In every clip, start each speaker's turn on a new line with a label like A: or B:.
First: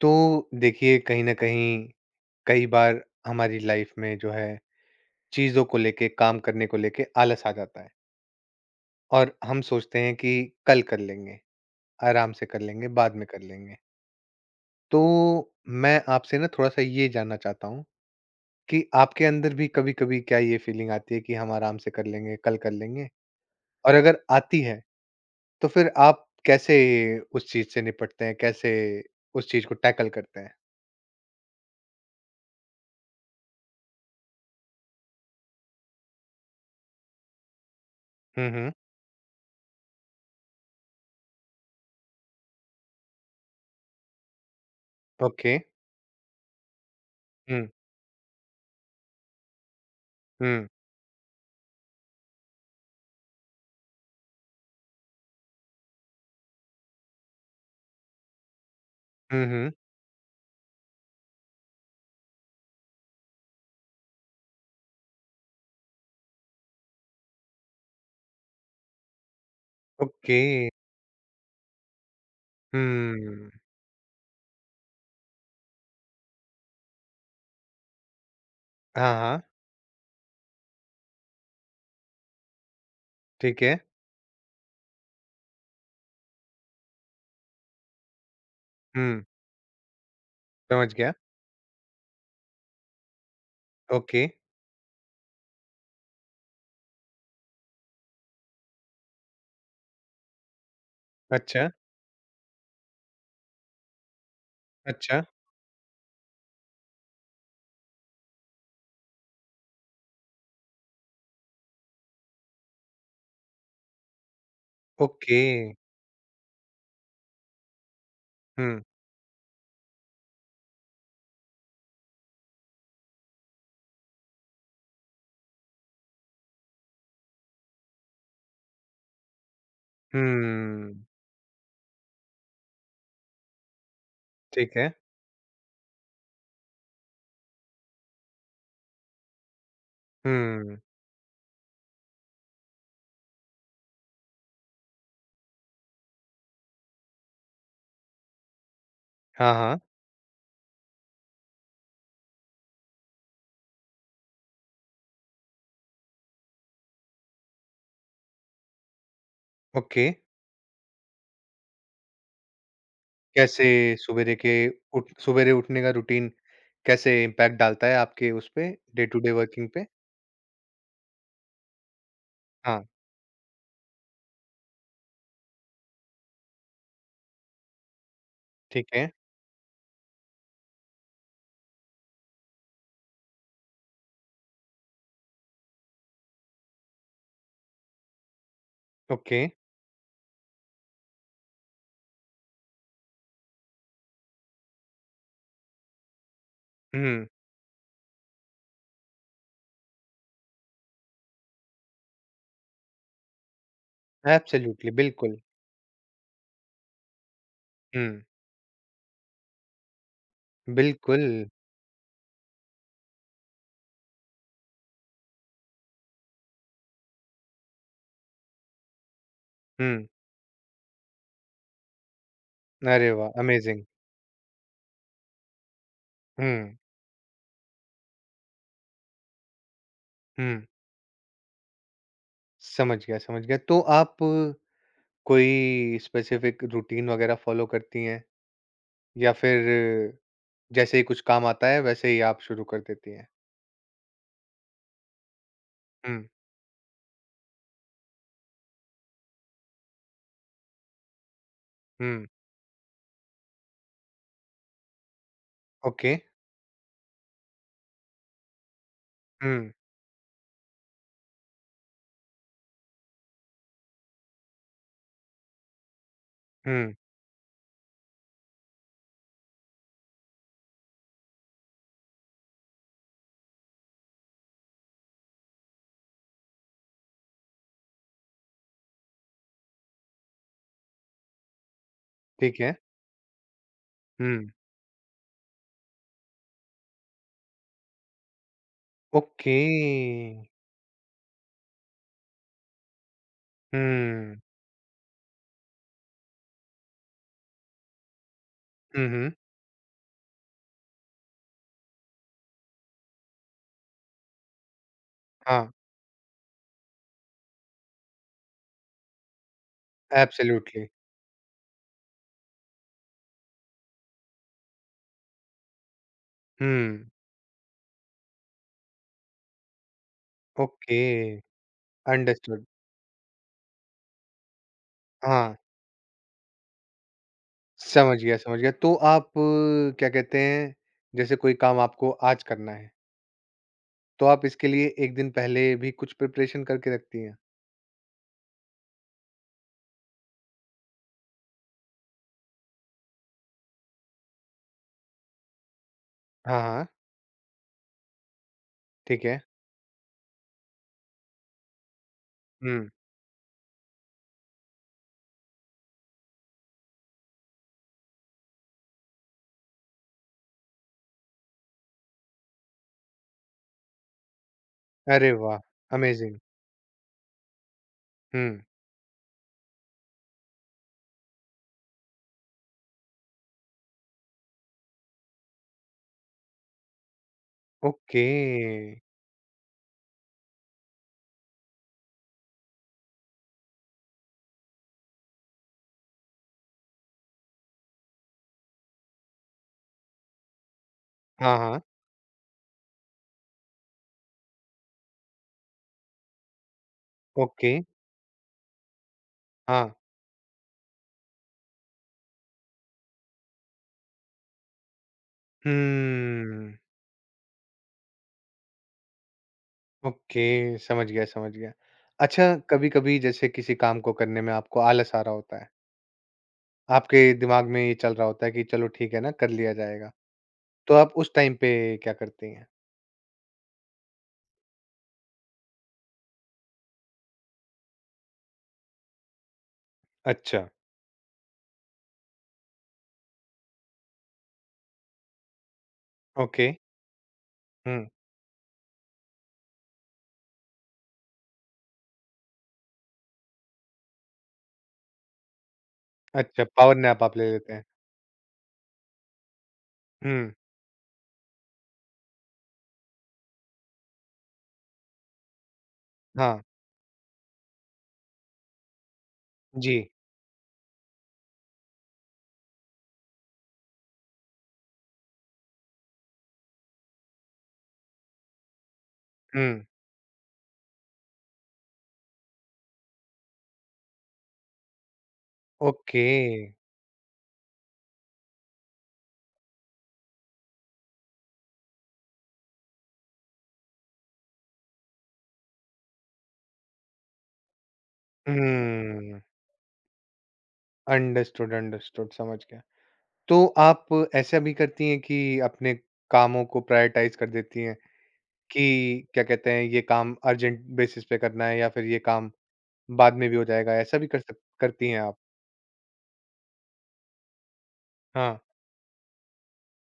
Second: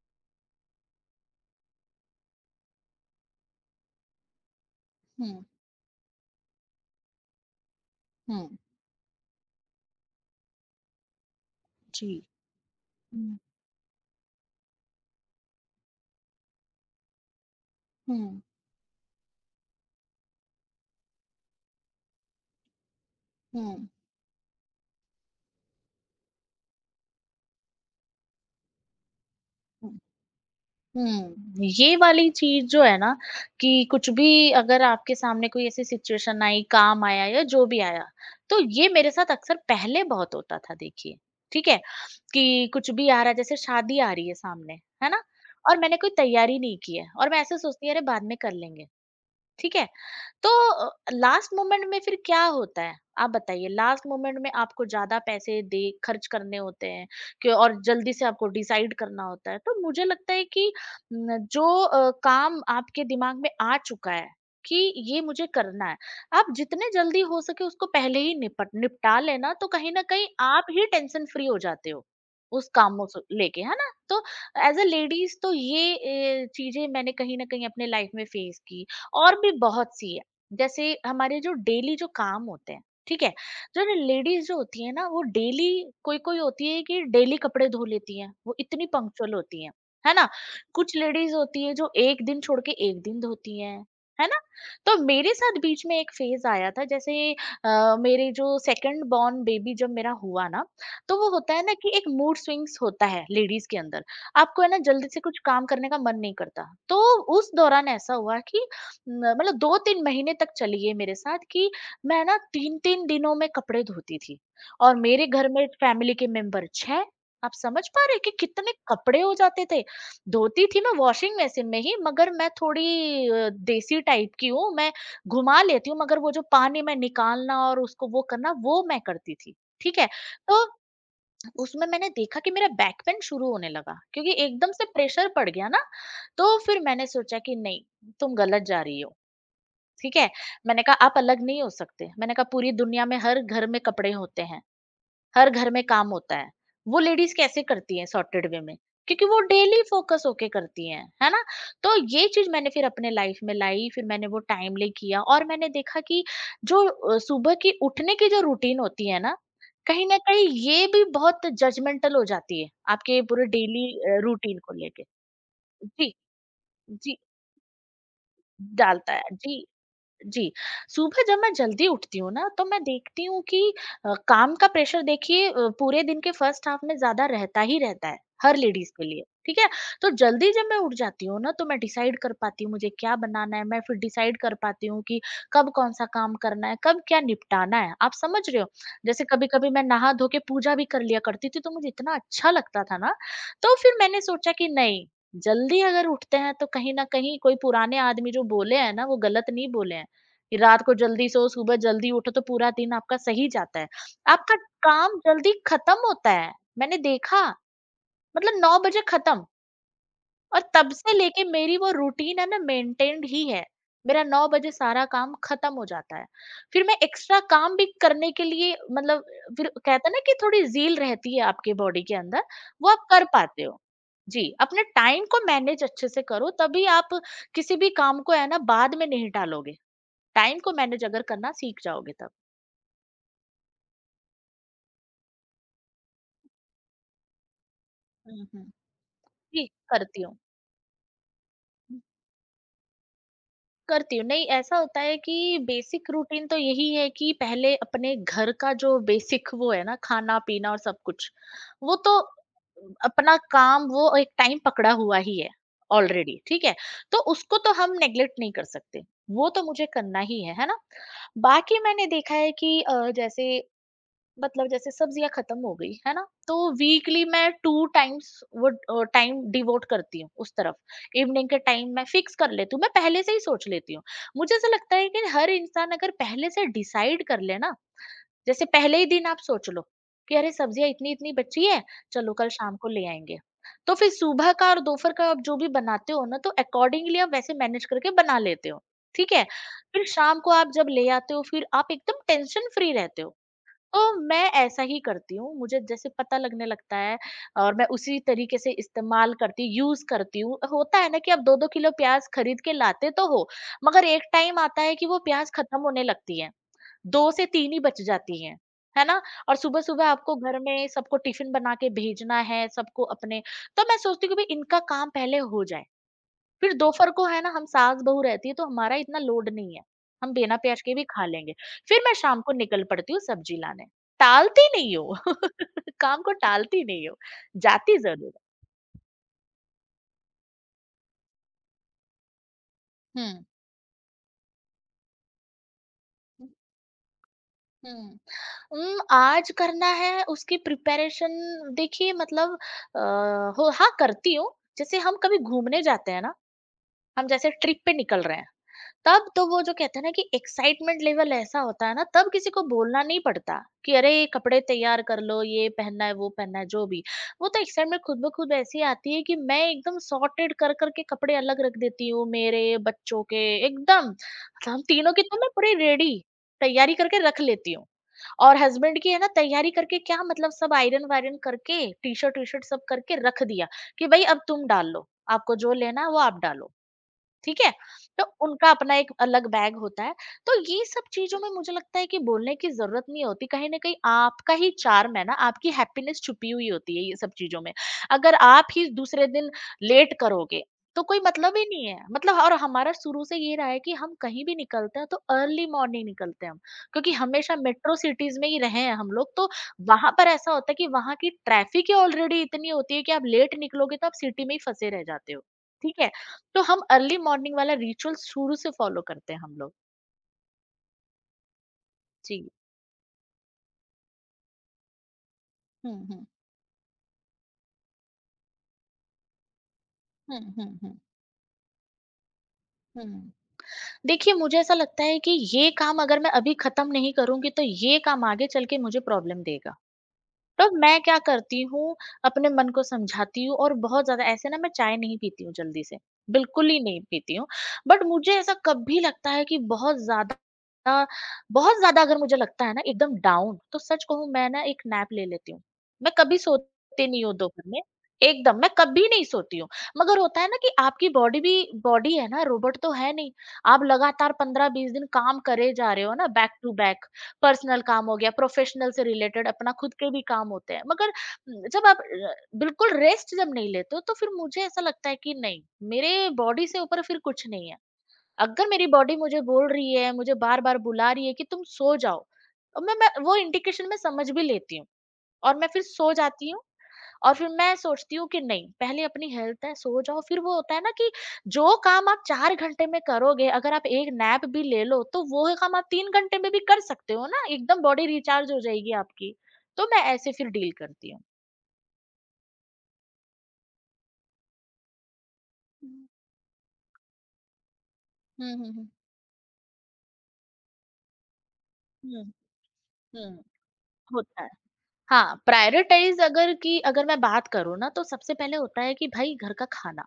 A: तो देखिए कहीं न कहीं कई बार हमारी लाइफ में जो है
B: हुँ,
A: चीज़ों को लेके, काम करने को लेके आलस आ जाता है।
B: हुँ,
A: और हम सोचते हैं कि कल कर लेंगे,
B: जी।
A: आराम से कर लेंगे, बाद में
B: हुँ,
A: कर लेंगे। तो मैं आपसे ना थोड़ा-सा ये जानना चाहता हूँ
B: हुँ,
A: कि आपके अंदर भी कभी-कभी क्या ये फीलिंग आती है कि हम आराम से कर लेंगे, कल कर लेंगे?
B: हुँ,
A: और अगर आती है तो फिर आप कैसे उस चीज़ से निपटते हैं? कैसे उस चीज़ को
B: हुँ,
A: टैकल करते हैं?
B: हुँ। ये वाली चीज़ जो है ना कि कुछ भी अगर आपके सामने कोई ऐसी सिचुएशन आई, काम आया या जो भी आया,
A: हुँ,
B: तो
A: हुँ।
B: ये मेरे साथ अक्सर पहले बहुत होता था देखिए, ठीक है? कि कुछ भी आ रहा है जैसे शादी आ रही है सामने, है ना?
A: ओके।
B: और मैंने कोई तैयारी नहीं की है और मैं ऐसे
A: हुँ,
B: सोचती हूँ अरे बाद में कर लेंगे। ठीक है, तो
A: हुँ।
B: लास्ट मोमेंट में फिर क्या होता है, आप बताइए लास्ट मोमेंट में आपको ज्यादा पैसे दे खर्च करने होते हैं कि और जल्दी से आपको डिसाइड करना
A: हुँ,
B: होता है,
A: हुँ।
B: तो मुझे लगता है कि न, जो अ, काम आपके दिमाग में आ चुका है कि ये मुझे करना है, आप जितने जल्दी हो सके उसको पहले ही निपटा लेना, तो कहीं ना कहीं
A: ओके।
B: आप ही टेंशन फ्री हो जाते हो उस कामों से
A: हुँ।
B: लेके, है ना। तो एज अ लेडीज तो ये चीजें मैंने कहीं ना कहीं अपने लाइफ में फेस की,
A: हाँ,
B: और
A: हाँ,
B: भी बहुत सी है। जैसे हमारे जो डेली जो काम होते हैं, ठीक है,
A: ठीक है।
B: जो ना लेडीज जो होती है ना वो डेली, कोई कोई होती है कि डेली कपड़े धो लेती हैं, वो इतनी
A: हुँ,
B: पंक्चुअल होती हैं, है ना।
A: समझ
B: कुछ
A: गया।
B: लेडीज होती है जो एक दिन छोड़ के एक दिन धोती हैं,
A: ओके।
B: है ना। तो मेरे साथ बीच में एक फेज आया था, जैसे मेरे जो सेकंड बॉर्न बेबी जब मेरा हुआ ना, तो वो होता है
A: अच्छा,
B: ना कि एक मूड स्विंग्स होता है लेडीज के अंदर, आपको है ना जल्दी
A: अच्छा,
B: से कुछ काम करने का मन नहीं करता। तो उस दौरान ऐसा हुआ कि न मतलब 2-3 महीने तक चली ये मेरे साथ कि मैं ना 3-3 दिनों में कपड़े धोती थी, और मेरे
A: ओके।
B: घर में फैमिली के मेंबर 6। आप समझ पा रहे हैं कि कितने
A: हुँ,
B: कपड़े हो जाते थे। धोती थी मैं वॉशिंग मशीन में ही, मगर मैं थोड़ी देसी टाइप की हूँ, मैं घुमा लेती हूँ, मगर वो जो पानी में निकालना और उसको वो करना वो मैं करती थी, ठीक है? तो
A: हुँ,
B: उसमें मैंने देखा कि मेरा बैक पेन शुरू होने लगा, क्योंकि एकदम
A: ठीक
B: से
A: है।
B: प्रेशर पड़ गया ना। तो फिर मैंने सोचा कि नहीं, तुम गलत जा रही हो। ठीक है?
A: हुँ,
B: मैंने कहा आप अलग नहीं हो सकते। मैंने कहा पूरी दुनिया में हर घर में कपड़े होते हैं, हर घर में काम होता है। वो लेडीज़ कैसे करती हैं सॉर्टेड वे में? क्योंकि वो
A: हाँ, हाँ,
B: डेली फोकस होके करती हैं, है ना। तो ये चीज़ मैंने फिर अपने लाइफ में लाई, फिर मैंने वो टाइमली किया और मैंने देखा कि जो सुबह की उठने की जो रूटीन होती है ना,
A: ओके।
B: कहीं न कहीं ये भी बहुत जजमेंटल हो जाती है, आपके पूरे
A: कैसे
B: डेली
A: सवेरे के
B: रूटीन को लेके।
A: उठ सवेरे उठने का
B: जी।
A: रूटीन
B: जी,
A: कैसे इम्पैक्ट डालता है आपके उस पे, डे
B: डालता
A: टू
B: है।
A: डे
B: जी।
A: वर्किंग पे?
B: जी, सुबह जब मैं जल्दी उठती हूँ ना, तो मैं
A: हाँ,
B: देखती हूँ कि काम का प्रेशर देखिए, पूरे दिन के फर्स्ट हाफ में ज़्यादा रहता ही रहता है, हर
A: ठीक
B: लेडीज़ के
A: है,
B: लिए, ठीक है? तो जल्दी जब मैं उठ जाती हूँ ना, तो मैं डिसाइड कर पाती हूँ मुझे क्या बनाना है, मैं फिर डिसाइड कर पाती हूँ कि कब कौन-सा काम करना है, कब क्या निपटाना है, आप समझ रहे हो? जैसे
A: ओके।
B: कभी-कभी मैं नहा धो के पूजा भी कर लिया करती थी, तो मुझे इतना अच्छा लगता था ना। तो फिर मैंने सोचा कि नहीं, जल्दी अगर उठते हैं, तो कहीं न
A: हुँ,
B: कहीं कोई पुराने आदमी जो बोले हैं ना, वो गलत नहीं बोले हैं। कि रात को जल्दी सो, सुबह जल्दी उठो, तो पूरा दिन आपका सही जाता है। आपका
A: एब्सोल्युटली,
B: काम
A: बिल्कुल।
B: जल्दी खत्म होता है, मैंने देखा,
A: हुँ,
B: मतलब 9 बजे खत्म, और तब से
A: बिल्कुल।
B: लेके मेरी वो रूटीन है ना मेंटेन्ड ही है। मेरा 9 बजे सारा काम खत्म हो जाता है। फिर मैं एक्स्ट्रा काम भी करने के लिए मतलब, फिर
A: हुँ,
B: कहते हैं ना कि थोड़ी ज़ील रहती है आपके बॉडी के अंदर, वो आप
A: अरे
B: कर
A: वाह!
B: पाते हो।
A: अमेज़िंग।
B: जी, अपने टाइम को मैनेज अच्छे से करो,
A: हुँ,
B: तभी आप किसी भी काम को है ना बाद में नहीं टालोगे। टाइम
A: हुँ,
B: को मैनेज अगर करना सीख जाओगे, तब।
A: समझ गया, समझ गया। तो आप कोई स्पेसिफिक रूटीन वगैरह फॉलो करती हैं?
B: हम्म।
A: या
B: जी,
A: फिर
B: करती हूँ।
A: जैसे ही कुछ काम आता है वैसे ही आप शुरू कर देती हैं?
B: करती हूँ, नहीं, ऐसा होता है कि बेसिक
A: हुँ,
B: रूटीन तो यही है कि पहले अपने घर का जो बेसिक वो है ना खाना पीना और सब कुछ, वो तो
A: हुँ,
B: अपना काम वो एक टाइम पकड़ा हुआ ही है
A: ओके,
B: ऑलरेडी, ठीक है, तो उसको तो हम नेग्लेक्ट नहीं कर सकते, वो तो
A: हुँ,
B: मुझे करना ही है ना। बाकी मैंने देखा है कि जैसे, मतलब जैसे सब्जियाँ खत्म हो गई, है ना? तो
A: हुँ,
B: वीकली मैं 2 टाइम्स वो टाइम डिवोट करती हूँ उस तरफ। इवनिंग के टाइम मैं फिक्स कर लेती हूँ, मैं पहले से ही सोच लेती हूँ। मुझे ऐसा लगता है कि हर इंसान अगर पहले से डिसाइड कर ले ना, जैसे पहले ही दिन आप सोच लो कि अरे सब्जियाँ इतनी-इतनी बची है, चलो कल
A: ठीक है,
B: शाम को ले आएँगे। तो फिर
A: हुँ,
B: सुबह का और दोपहर का आप जो भी बनाते हो ना, तो अकॉर्डिंगली आप वैसे मैनेज करके बना लेते हो, ठीक है?
A: ओके,
B: फिर शाम को आप जब ले आते हो, फिर आप एकदम टेंशन फ्री रहते हो। तो
A: हुँ,
B: मैं ऐसा ही करती हूँ, मुझे जैसे पता लगने लगता है और मैं उसी तरीके से
A: हुँ, हुँ,
B: इस्तेमाल करती यूज़ करती हूँ। होता है ना कि आप 2-2 किलो प्याज़ खरीद के लाते तो हो, मगर एक टाइम आता है कि वो प्याज़
A: हाँ,
B: खत्म होने लगती है, 2 से 3 ही बच जाती हैं, है ना? और सुबह-सुबह आपको घर
A: एब्सोल्युटली,
B: में सबको टिफ़िन बना के भेजना है, सबको अपने, तो मैं सोचती हूँ कि भई इनका काम पहले हो जाए। फिर
A: हुँ,
B: दोपहर को है ना हम सास-बहू रहती है, तो हमारा इतना लोड नहीं है, हम बिना प्याज के
A: ओके,
B: भी खा लेंगे। फिर मैं शाम को
A: अंडरस्टूड,
B: निकल पड़ती हूँ सब्जी लाने, टालती नहीं हूँ,
A: हाँ,
B: काम को टालती नहीं हूँ, जाती
A: समझ
B: ज़रूर।
A: गया, समझ गया। तो आप क्या कहते हैं, जैसे कोई काम आपको आज करना है,
B: हुँ।
A: तो आप इसके लिए 1 दिन पहले भी कुछ प्रिपरेशन करके रखती हैं?
B: हुँ। आज करना है उसकी प्रिपरेशन, देखिए मतलब, अ, हो हाँ करती हूँ। जैसे हम कभी घूमने जाते हैं ना,
A: हाँ, हाँ,
B: हम जैसे ट्रिप पे निकल रहे हैं,
A: ठीक
B: तब
A: है,
B: तो वो जो कहते हैं ना कि एक्साइटमेंट लेवल ऐसा होता है ना, तब किसी को
A: हुँ।
B: बोलना नहीं पड़ता कि अरे ये कपड़े तैयार कर लो, ये पहनना है, वो पहनना है, जो भी। वो तो एक्साइटमेंट खुद ब खुद ऐसी आती है कि मैं एकदम सॉर्टेड कर करके कपड़े अलग रख देती हूँ मेरे बच्चों के, एकदम मतलब हम तीनों की,
A: अरे
B: तो मैं
A: वाह!
B: पूरी रेडी
A: अमेज़िंग!
B: तैयारी करके रख लेती हूँ।
A: हुँ,
B: और हस्बैंड की है ना तैयारी करके, क्या मतलब सब आयरन वायरन करके टी शर्ट सब करके रख दिया कि भाई अब तुम डाल लो, आपको जो लेना है वो आप डालो, ठीक है? तो
A: ओके।
B: उनका अपना एक अलग बैग होता है। तो ये सब चीज़ों में मुझे लगता है कि बोलने की ज़रूरत नहीं होती। कहीं न कहीं आपका ही चार्म है ना, आपकी हैप्पीनेस छुपी हुई होती है ये सब चीज़ों में। अगर आप ही दूसरे दिन लेट करोगे, तो कोई
A: हाँ,
B: मतलब ही नहीं है। मतलब, और हमारा शुरू से ये रहा है कि हम कहीं भी निकलते हैं तो अर्ली मॉर्निंग निकलते हैं हम। क्योंकि हमेशा
A: ओके,
B: मेट्रो सिटीज़ में ही रहे हैं हम लोग, तो
A: हाँ।
B: वहाँ पर ऐसा होता है कि वहाँ की ट्रैफ़िक ही ऑलरेडी इतनी होती है कि आप लेट निकलोगे तो आप सिटी में ही फँसे रह जाते हो। ठीक है? तो
A: हम्म,
B: हम अर्ली मॉर्निंग वाला रिचुअल शुरू से फॉलो करते हैं हम लोग।
A: ओके, समझ गया, समझ गया।
B: जी।
A: अच्छा, कभी-कभी जैसे किसी काम को करने में आपको आलस आ रहा होता है,
B: हुँ, हुँ।
A: आपके दिमाग में ये चल रहा होता है कि चलो ठीक है ना, कर लिया जाएगा,
B: हुँ, हुँ,
A: तो
B: हुँ।
A: आप उस टाइम पे क्या करती हैं?
B: हुँ। देखिए, मुझे ऐसा लगता है कि ये काम अगर मैं अभी खत्म नहीं करूँगी, तो ये काम आगे चल के मुझे प्रॉब्लम देगा।
A: अच्छा,
B: तो मैं क्या करती हूँ, अपने मन को समझाती हूँ, और बहुत ज़्यादा ऐसे ना मैं चाय नहीं पीती हूँ जल्दी से,
A: ओके,
B: बिल्कुल ही नहीं पीती हूँ। बट
A: हुँ,
B: मुझे ऐसा कभी लगता है कि बहुत ज़्यादा अगर मुझे लगता है ना एकदम डाउन, तो सच कहूँ मैं ना एक नैप ले लेती हूँ। मैं कभी
A: अच्छा, पावर
B: सोती
A: नैप
B: नहीं हूँ
A: आप ले
B: दोपहर
A: लेते
B: में,
A: हैं।
B: एकदम मैं कभी नहीं सोती हूँ। मगर होता है
A: हुँ,
B: ना कि आपकी बॉडी भी, बॉडी है ना, रोबोट तो है नहीं। आप लगातार 15-20 दिन काम करे जा रहे हो ना बैक
A: हाँ,
B: टू बैक, पर्सनल काम हो गया, प्रोफेशनल से रिलेटेड अपना खुद
A: जी,
B: के भी काम होते हैं। मगर जब आप बिल्कुल रेस्ट जब नहीं लेते हो, तो फिर मुझे ऐसा लगता है कि नहीं, मेरे बॉडी से ऊपर फिर कुछ नहीं है। अगर मेरी बॉडी मुझे बोल
A: हुँ,
B: रही है, मुझे बार-बार बुला रही है कि तुम सो जाओ, और मैं वो इंडिकेशन मैं समझ भी लेती हूँ, और मैं फिर सो
A: ओके,
B: जाती हूँ। और फिर मैं सोचती हूँ कि नहीं, पहले अपनी हेल्थ है, सो जाओ। फिर वो होता है ना कि जो काम आप 4 घंटे में करोगे, अगर आप एक नैप भी ले लो तो वो काम आप 3 घंटे में भी कर सकते हो ना। एकदम बॉडी रिचार्ज हो जाएगी आपकी।
A: हुँ,
B: तो मैं ऐसे फिर डील करती हूँ।
A: अंडरस्टूड, अंडरस्टूड, समझ गया। तो आप ऐसा भी करती हैं कि अपने
B: हम्म।
A: कामों को प्रायोरिटाइज कर देती हैं
B: हम्म।
A: कि
B: हम्म।
A: क्या कहते हैं ये काम अर्जेंट बेसिस पे करना है या फिर ये
B: हम्म,
A: काम बाद
B: हम्म।
A: में भी हो जाएगा, ऐसा भी कर
B: होता है।
A: सक करती हैं
B: हाँ,
A: आप?
B: प्रायोरिटाइज अगर की अगर मैं बात करूँ ना, तो सबसे पहले
A: हाँ,
B: होता है कि भाई घर का खाना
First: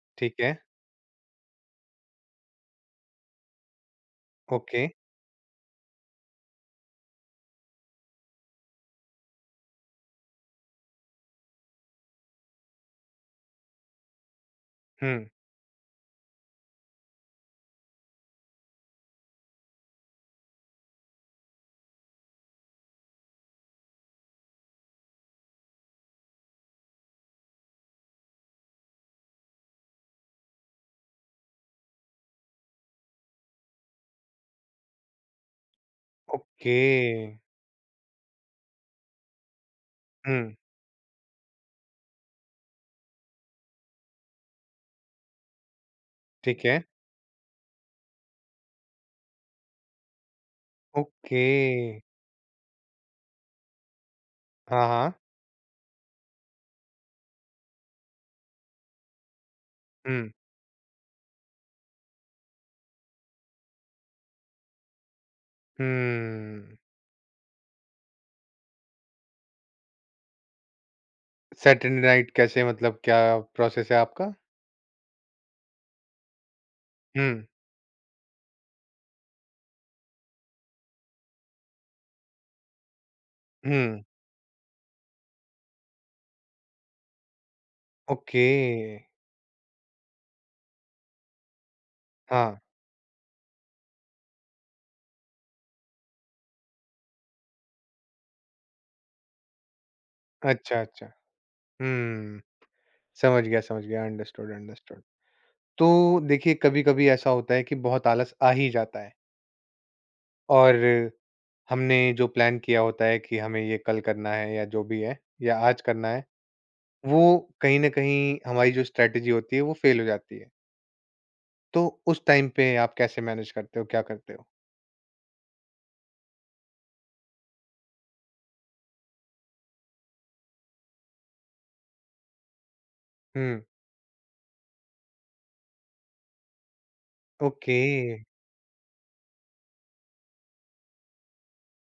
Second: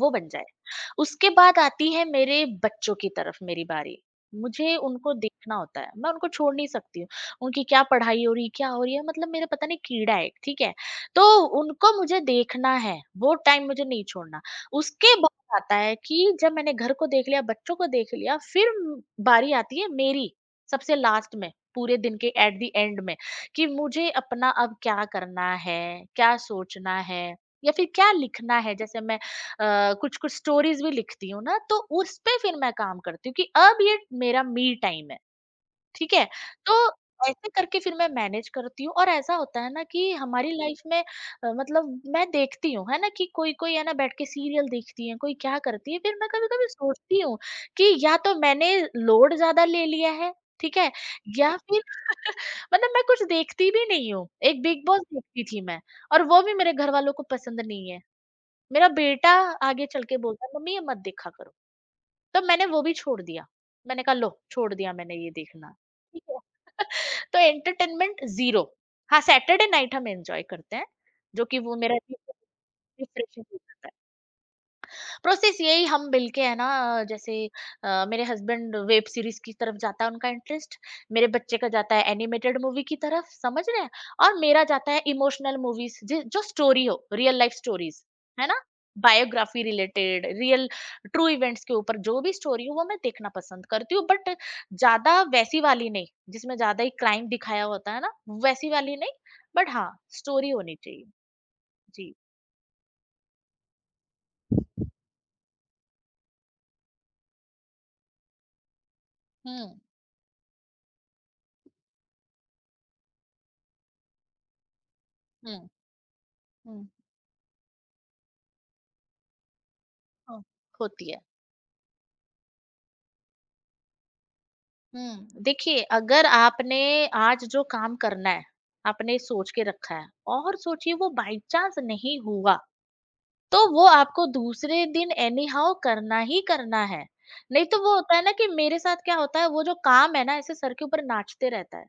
B: वो बन
A: ठीक
B: जाए।
A: है।
B: उसके बाद आती है मेरे बच्चों की तरफ मेरी बारी। मुझे
A: ओके।
B: उनको देखना होता है, मैं उनको छोड़ नहीं सकती हूँ। उनकी क्या पढ़ाई हो रही है, क्या हो रही है, मतलब मेरा पता नहीं कीड़ा है, ठीक है? तो उनको मुझे देखना है, वो टाइम मुझे नहीं छोड़ना। उसके
A: हुँ।
B: बाद आता है कि जब मैंने घर को देख लिया, बच्चों को देख लिया, फिर बारी आती है मेरी, सबसे लास्ट में, पूरे दिन के एट द एंड में कि मुझे अपना अब क्या करना है, क्या सोचना है, या फिर क्या लिखना है। जैसे मैं कुछ कुछ स्टोरीज भी लिखती हूँ ना, तो उस पे फिर मैं काम करती हूँ कि अब ये मेरा मी टाइम है, ठीक है। तो
A: ओके।
B: ऐसे करके फिर मैं मैनेज करती हूँ, और ऐसा होता है ना कि हमारी
A: हुँ,
B: लाइफ में मतलब मैं देखती हूँ है ना कि कोई कोई है ना बैठ के सीरियल देखती है, कोई क्या करती है, फिर मैं कभी
A: ठीक
B: कभी
A: है।
B: सोचती हूँ कि या तो मैंने लोड ज्यादा ले लिया है, ठीक है,
A: ओके।
B: या फिर मतलब मैं कुछ देखती भी नहीं हूँ। एक बिग
A: हाँ,
B: बॉस
A: हाँ।
B: देखती थी मैं, और वो भी मेरे घर वालों को पसंद नहीं है। मेरा बेटा आगे चल के
A: हुँ।
B: बोलता है, मम्मी ये मत देखा करो। तो मैंने वो भी छोड़ दिया। मैंने कहा लो छोड़ दिया मैंने ये देखना। ठीक है?
A: हम्म।
B: तो एंटरटेनमेंट ज़ीरो। हाँ, सैटरडे नाइट हम एन्जॉय करते हैं, जो कि वो मेरा
A: सैटरडे नाइट कैसे, मतलब क्या
B: रिफ्रेशिंग हो जाता
A: प्रोसेस
B: है।
A: है आपका?
B: प्रोसेस यही हम मिलके है ना,
A: हुँ,
B: जैसे मेरे हस्बैंड वेब सीरीज की तरफ जाता है उनका इंटरेस्ट। मेरे बच्चे का जाता है एनिमेटेड मूवी की तरफ, समझ रहे हैं।
A: हुँ।
B: और मेरा जाता है इमोशनल मूवीज, जो स्टोरी हो, रियल लाइफ स्टोरीज,
A: ओके।
B: है ना, biography related, real true events के ऊपर जो भी
A: हाँ।
B: स्टोरी हो वो मैं देखना पसंद करती हूँ, बट ज्यादा वैसी वाली नहीं जिसमें ज्यादा ही क्राइम दिखाया होता है ना, वैसी वाली नहीं, बट हाँ, स्टोरी होनी
A: अच्छा,
B: चाहिए।
A: अच्छा।
B: जी।
A: हुँ। समझ गया, समझ गया। Understood, understood. तो देखिए कभी-कभी ऐसा होता है कि बहुत आलस आ ही जाता है।
B: हम्म।
A: और हमने जो प्लान किया होता है कि हमें ये कल करना है या जो भी है या
B: हम्म।
A: आज करना है,
B: हम्म।
A: वो कहीं न कहीं हमारी जो स्ट्रैटेजी होती है वो फ़ेल हो जाती
B: हाँ,
A: है।
B: होती है।
A: तो उस टाइम पे आप कैसे मैनेज करते हो, क्या करते हो?
B: देखिए, अगर आपने आज जो काम करना है, आपने सोच के रखा है और सोचिए वो बाय चांस नहीं हुआ, तो
A: हुँ,
B: वो आपको दूसरे दिन एनी हाउ करना ही करना है। नहीं
A: ओके।
B: तो वो होता है ना, कि मेरे साथ क्या होता है, वो जो काम है ना ऐसे सर के ऊपर नाचते रहता है।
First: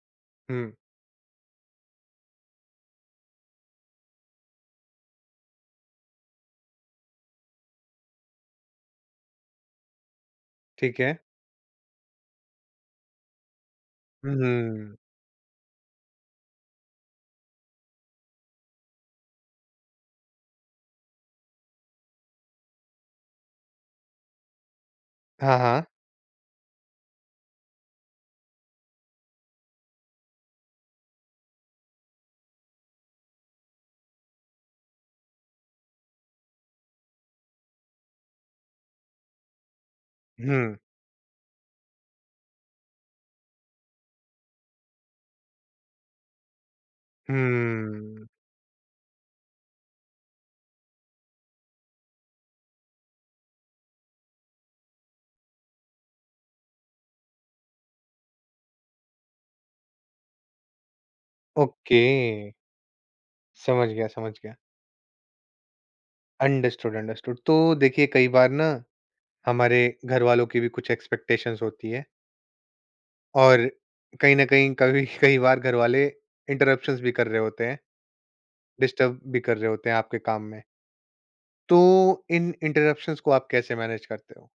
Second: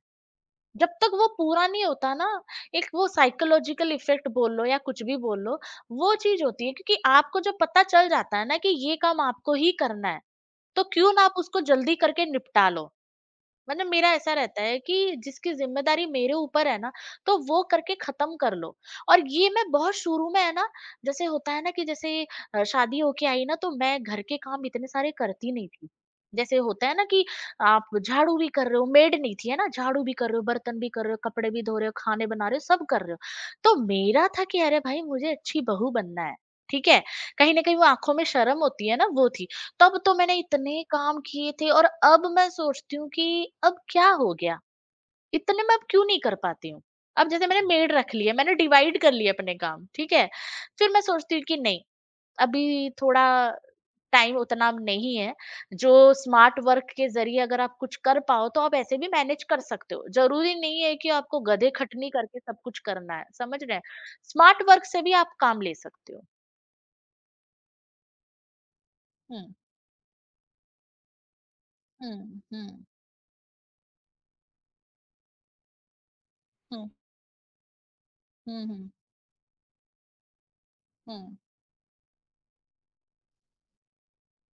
A: हुँ,
B: जब तक वो पूरा नहीं होता ना, एक वो साइकोलॉजिकल इफ़ेक्ट बोल लो या कुछ भी बोल लो, वो चीज़ होती है, क्योंकि आपको जब पता चल जाता है ना कि ये काम आपको ही करना है, तो
A: ठीक है।
B: क्यों ना आप उसको जल्दी करके निपटा लो। मतलब मेरा ऐसा रहता है
A: हुँ,
B: कि जिसकी ज़िम्मेदारी मेरे ऊपर है ना, तो वो करके ख़त्म कर लो। और ये मैं बहुत शुरू में है ना, जैसे होता है ना कि जैसे शादी होके आई ना, तो मैं घर के काम इतने सारे करती
A: हाँ,
B: नहीं
A: हाँ।
B: थी। जैसे होता है ना कि आप झाड़ू भी कर रहे हो, मेड नहीं थी, है ना? झाड़ू भी कर रहे हो, बर्तन भी कर रहे हो, कपड़े भी धो रहे हो, खाने बना रहे हो, सब कर रहे हो। तो मेरा था कि अरे भाई मुझे अच्छी बहू बनना है, ठीक है? कहीं न कहीं वो आँखों में शर्म होती है ना, वो थी। तब तो मैंने
A: हुँ,
B: इतने काम किए थे, और अब मैं सोचती हूँ कि अब क्या हो गया? इतने मैं अब क्यों नहीं कर पाती हूँ? अब जैसे मैंने मेड रख ली
A: हुँ,
B: है, मैंने डिवाइड कर लिए अपने काम, ठीक है? फिर मैं सोचती हूँ कि नहीं, अभी थोड़ा टाइम उतना नहीं है, जो स्मार्ट वर्क के ज़रिए अगर आप कुछ कर पाओ, तो आप ऐसे भी मैनेज कर सकते हो। ज़रूरी नहीं है कि आपको
A: ओके,
B: गधे-खटनी करके सब कुछ करना है, समझ रहे हैं?
A: समझ गया, समझ गया।
B: स्मार्ट वर्क से भी आप काम ले सकते हो।
A: Understood, understood. तो देखिए कई बार ना
B: हुँ।
A: हमारे घर वालों की भी कुछ एक्सपेक्टेशंस होती है।
B: हुँ, हुँ,
A: और कहीं ना कहीं कभी कई बार घर वाले
B: हुँ,
A: इंटरप्शंस भी कर रहे होते हैं,
B: हुँ,
A: डिस्टर्ब भी कर रहे होते हैं आपके काम में।
B: हुँ।
A: तो इन इंटरप्शंस को आप कैसे मैनेज करते हो?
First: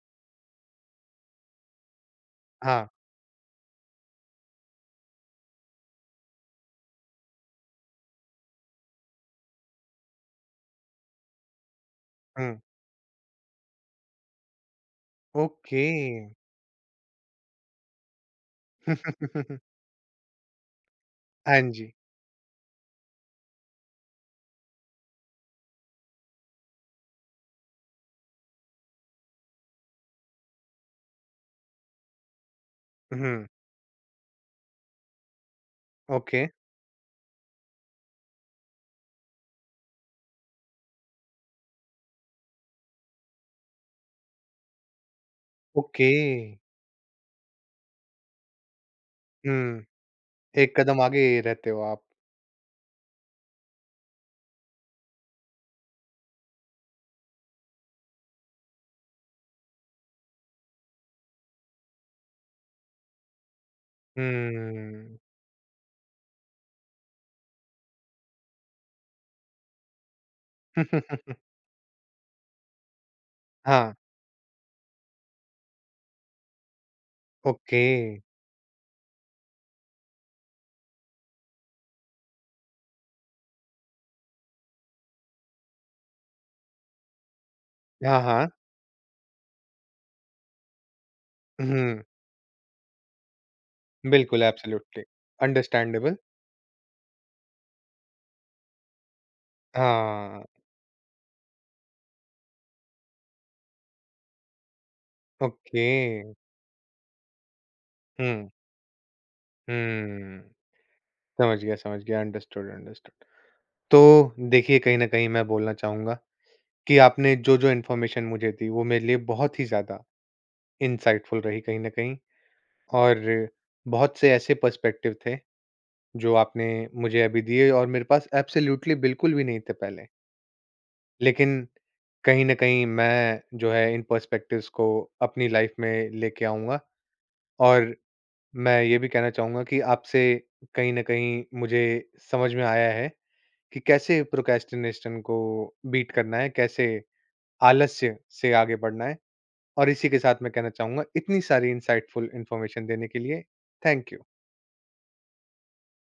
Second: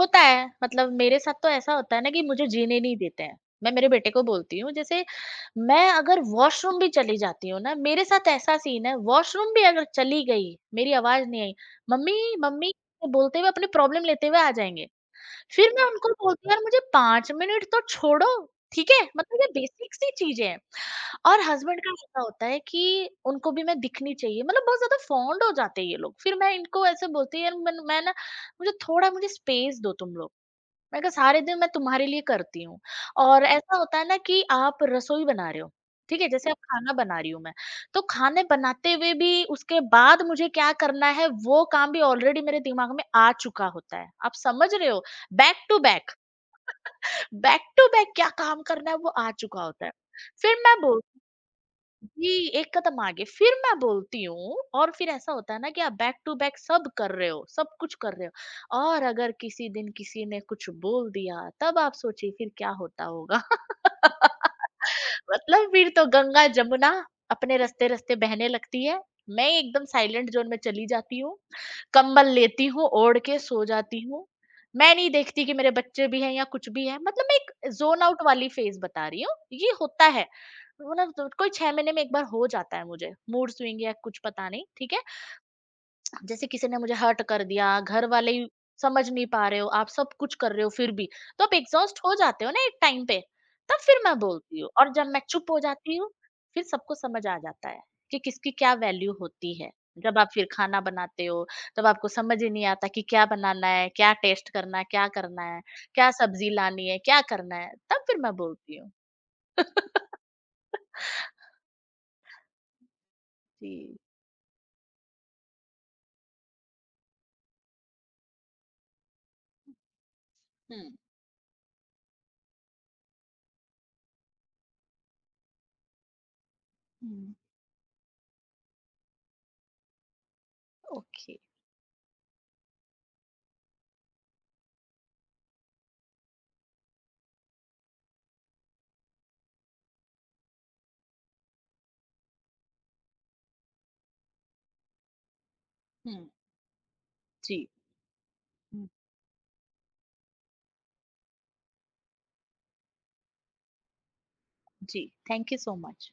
B: होता है, मतलब मेरे साथ तो ऐसा होता है ना कि मुझे जीने
A: हाँ,
B: नहीं देते हैं। मैं मेरे बेटे को बोलती हूँ, जैसे मैं अगर वॉशरूम भी चली जाती हूँ ना, मेरे साथ ऐसा सीन है, वॉशरूम भी अगर चली गई, मेरी आवाज़ नहीं आई, "मम्मी,
A: हम्म,
B: मम्मी" बोलते हुए अपनी प्रॉब्लम लेते हुए आ जाएँगे। फिर
A: ओके,
B: मैं उनको बोलती हूँ, यार मुझे 5 मिनट तो छोड़ो, ठीक है? मतलब ये बेसिक सी चीज़ें हैं। और
A: हाँ
B: हस्बैंड का
A: जी,
B: ऐसा होता है कि उनको भी मैं दिखनी चाहिए, मतलब बहुत ज़्यादा फॉन्ड हो जाते हैं ये लोग। फिर मैं इनको ऐसे बोलती हूँ, यार मन मैं ना मुझे थोड़ा मुझे स्पेस दो तुम लोग। मैंने कहा सारे दिन मैं तुम्हारे लिए करती हूँ। और
A: हम्म,
B: ऐसा होता है ना कि आप रसोई बना रहे हो, ठीक है,
A: ओके,
B: जैसे आप खाना बना रही हूँ मैं, तो खाने बनाते हुए भी उसके बाद मुझे क्या करना है वो काम भी ऑलरेडी मेरे दिमाग में आ चुका होता है, आप समझ रहे हो, back to
A: okay,
B: back. Back to back क्या काम करना है वो आ चुका होता है।
A: हम्म,
B: फिर
A: एक
B: मैं बोल
A: कदम आगे रहते हो आप।
B: जी, एक कदम आगे, फिर मैं बोलती हूँ और फिर ऐसा होता है ना कि आप बैक टू बैक सब कर रहे हो, सब कुछ कर रहे हो और अगर किसी दिन किसी ने कुछ बोल दिया, तब आप सोचिए फिर क्या होता होगा।
A: हम्म,
B: मतलब फिर तो गंगा, जमुना अपने रास्ते-रास्ते बहने लगती है। मैं एकदम साइलेंट ज़ोन में चली जाती हूँ। कंबल लेती हूँ, ओढ़ के सो
A: हाँ,
B: जाती हूँ। मैं नहीं देखती कि मेरे बच्चे भी हैं या कुछ भी है। मतलब मैं एक
A: ओके,
B: ज़ोन आउट वाली फ़ेज़ बता रही हूँ, ये होता है। वो ना तो कोई 6 महीने में एक बार हो जाता है मुझे, मूड स्विंग या कुछ पता नहीं, ठीक है? जैसे किसी ने मुझे हर्ट कर दिया, घर
A: हाँ,
B: वाले ही
A: हाँ,
B: समझ नहीं पा रहे हो, आप सब कुछ कर रहे हो फिर भी, तो आप एग्ज़ॉस्ट
A: हम्म,
B: हो जाते हो ना एक टाइम पे, तब फिर मैं
A: बिल्कुल,
B: बोलती हूँ, और
A: एब्सोल्युटली,
B: जब मैं चुप हो जाती हूँ,
A: अंडरस्टैंडेबल,
B: फिर सबको समझ आ जाता है कि किसकी क्या वैल्यू होती है। जब आप
A: हाँ,
B: फिर खाना बनाते हो, तब आपको समझ ही नहीं आता कि क्या बनाना है, क्या टेस्ट करना है,
A: ओके,
B: क्या सब्ज़ी लानी है, क्या करना है, तब फिर मैं
A: हुँ,
B: बोलती हूँ।
A: हुँ। समझ गया, समझ गया। Understood, understood.
B: जी।
A: तो देखिए, कहीं न कहीं मैं बोलना चाहूँगा कि आपने जो-जो इन्फॉर्मेशन मुझे दी, वो मेरे लिए बहुत ही ज़्यादा
B: हुँ।
A: इनसाइटफुल रही कहीं न कहीं। और बहुत से ऐसे पर्सपेक्टिव थे, जो आपने मुझे
B: हुँ,
A: अभी दिए और मेरे पास एब्सोल्यूटली बिल्कुल भी नहीं थे पहले।
B: ओके।
A: लेकिन कहीं न कहीं मैं जो है इन पर्सपेक्टिव्स को अपनी लाइफ़ में लेके आऊँगा। और मैं ये भी कहना चाहूँगा कि आपसे कहीं न कहीं मुझे समझ में आया है कि कैसे प्रोक्रेस्टिनेशन को बीट
B: हुँ।
A: करना है, कैसे
B: जी,
A: आलस्य से आगे
B: हुँ।
A: बढ़ना है। और इसी के साथ मैं कहना चाहूँगा इतनी सारी इनसाइटफुल इन्फॉर्मेशन देने के लिए थैंक यू।
B: जी, थैंक यू सो मच।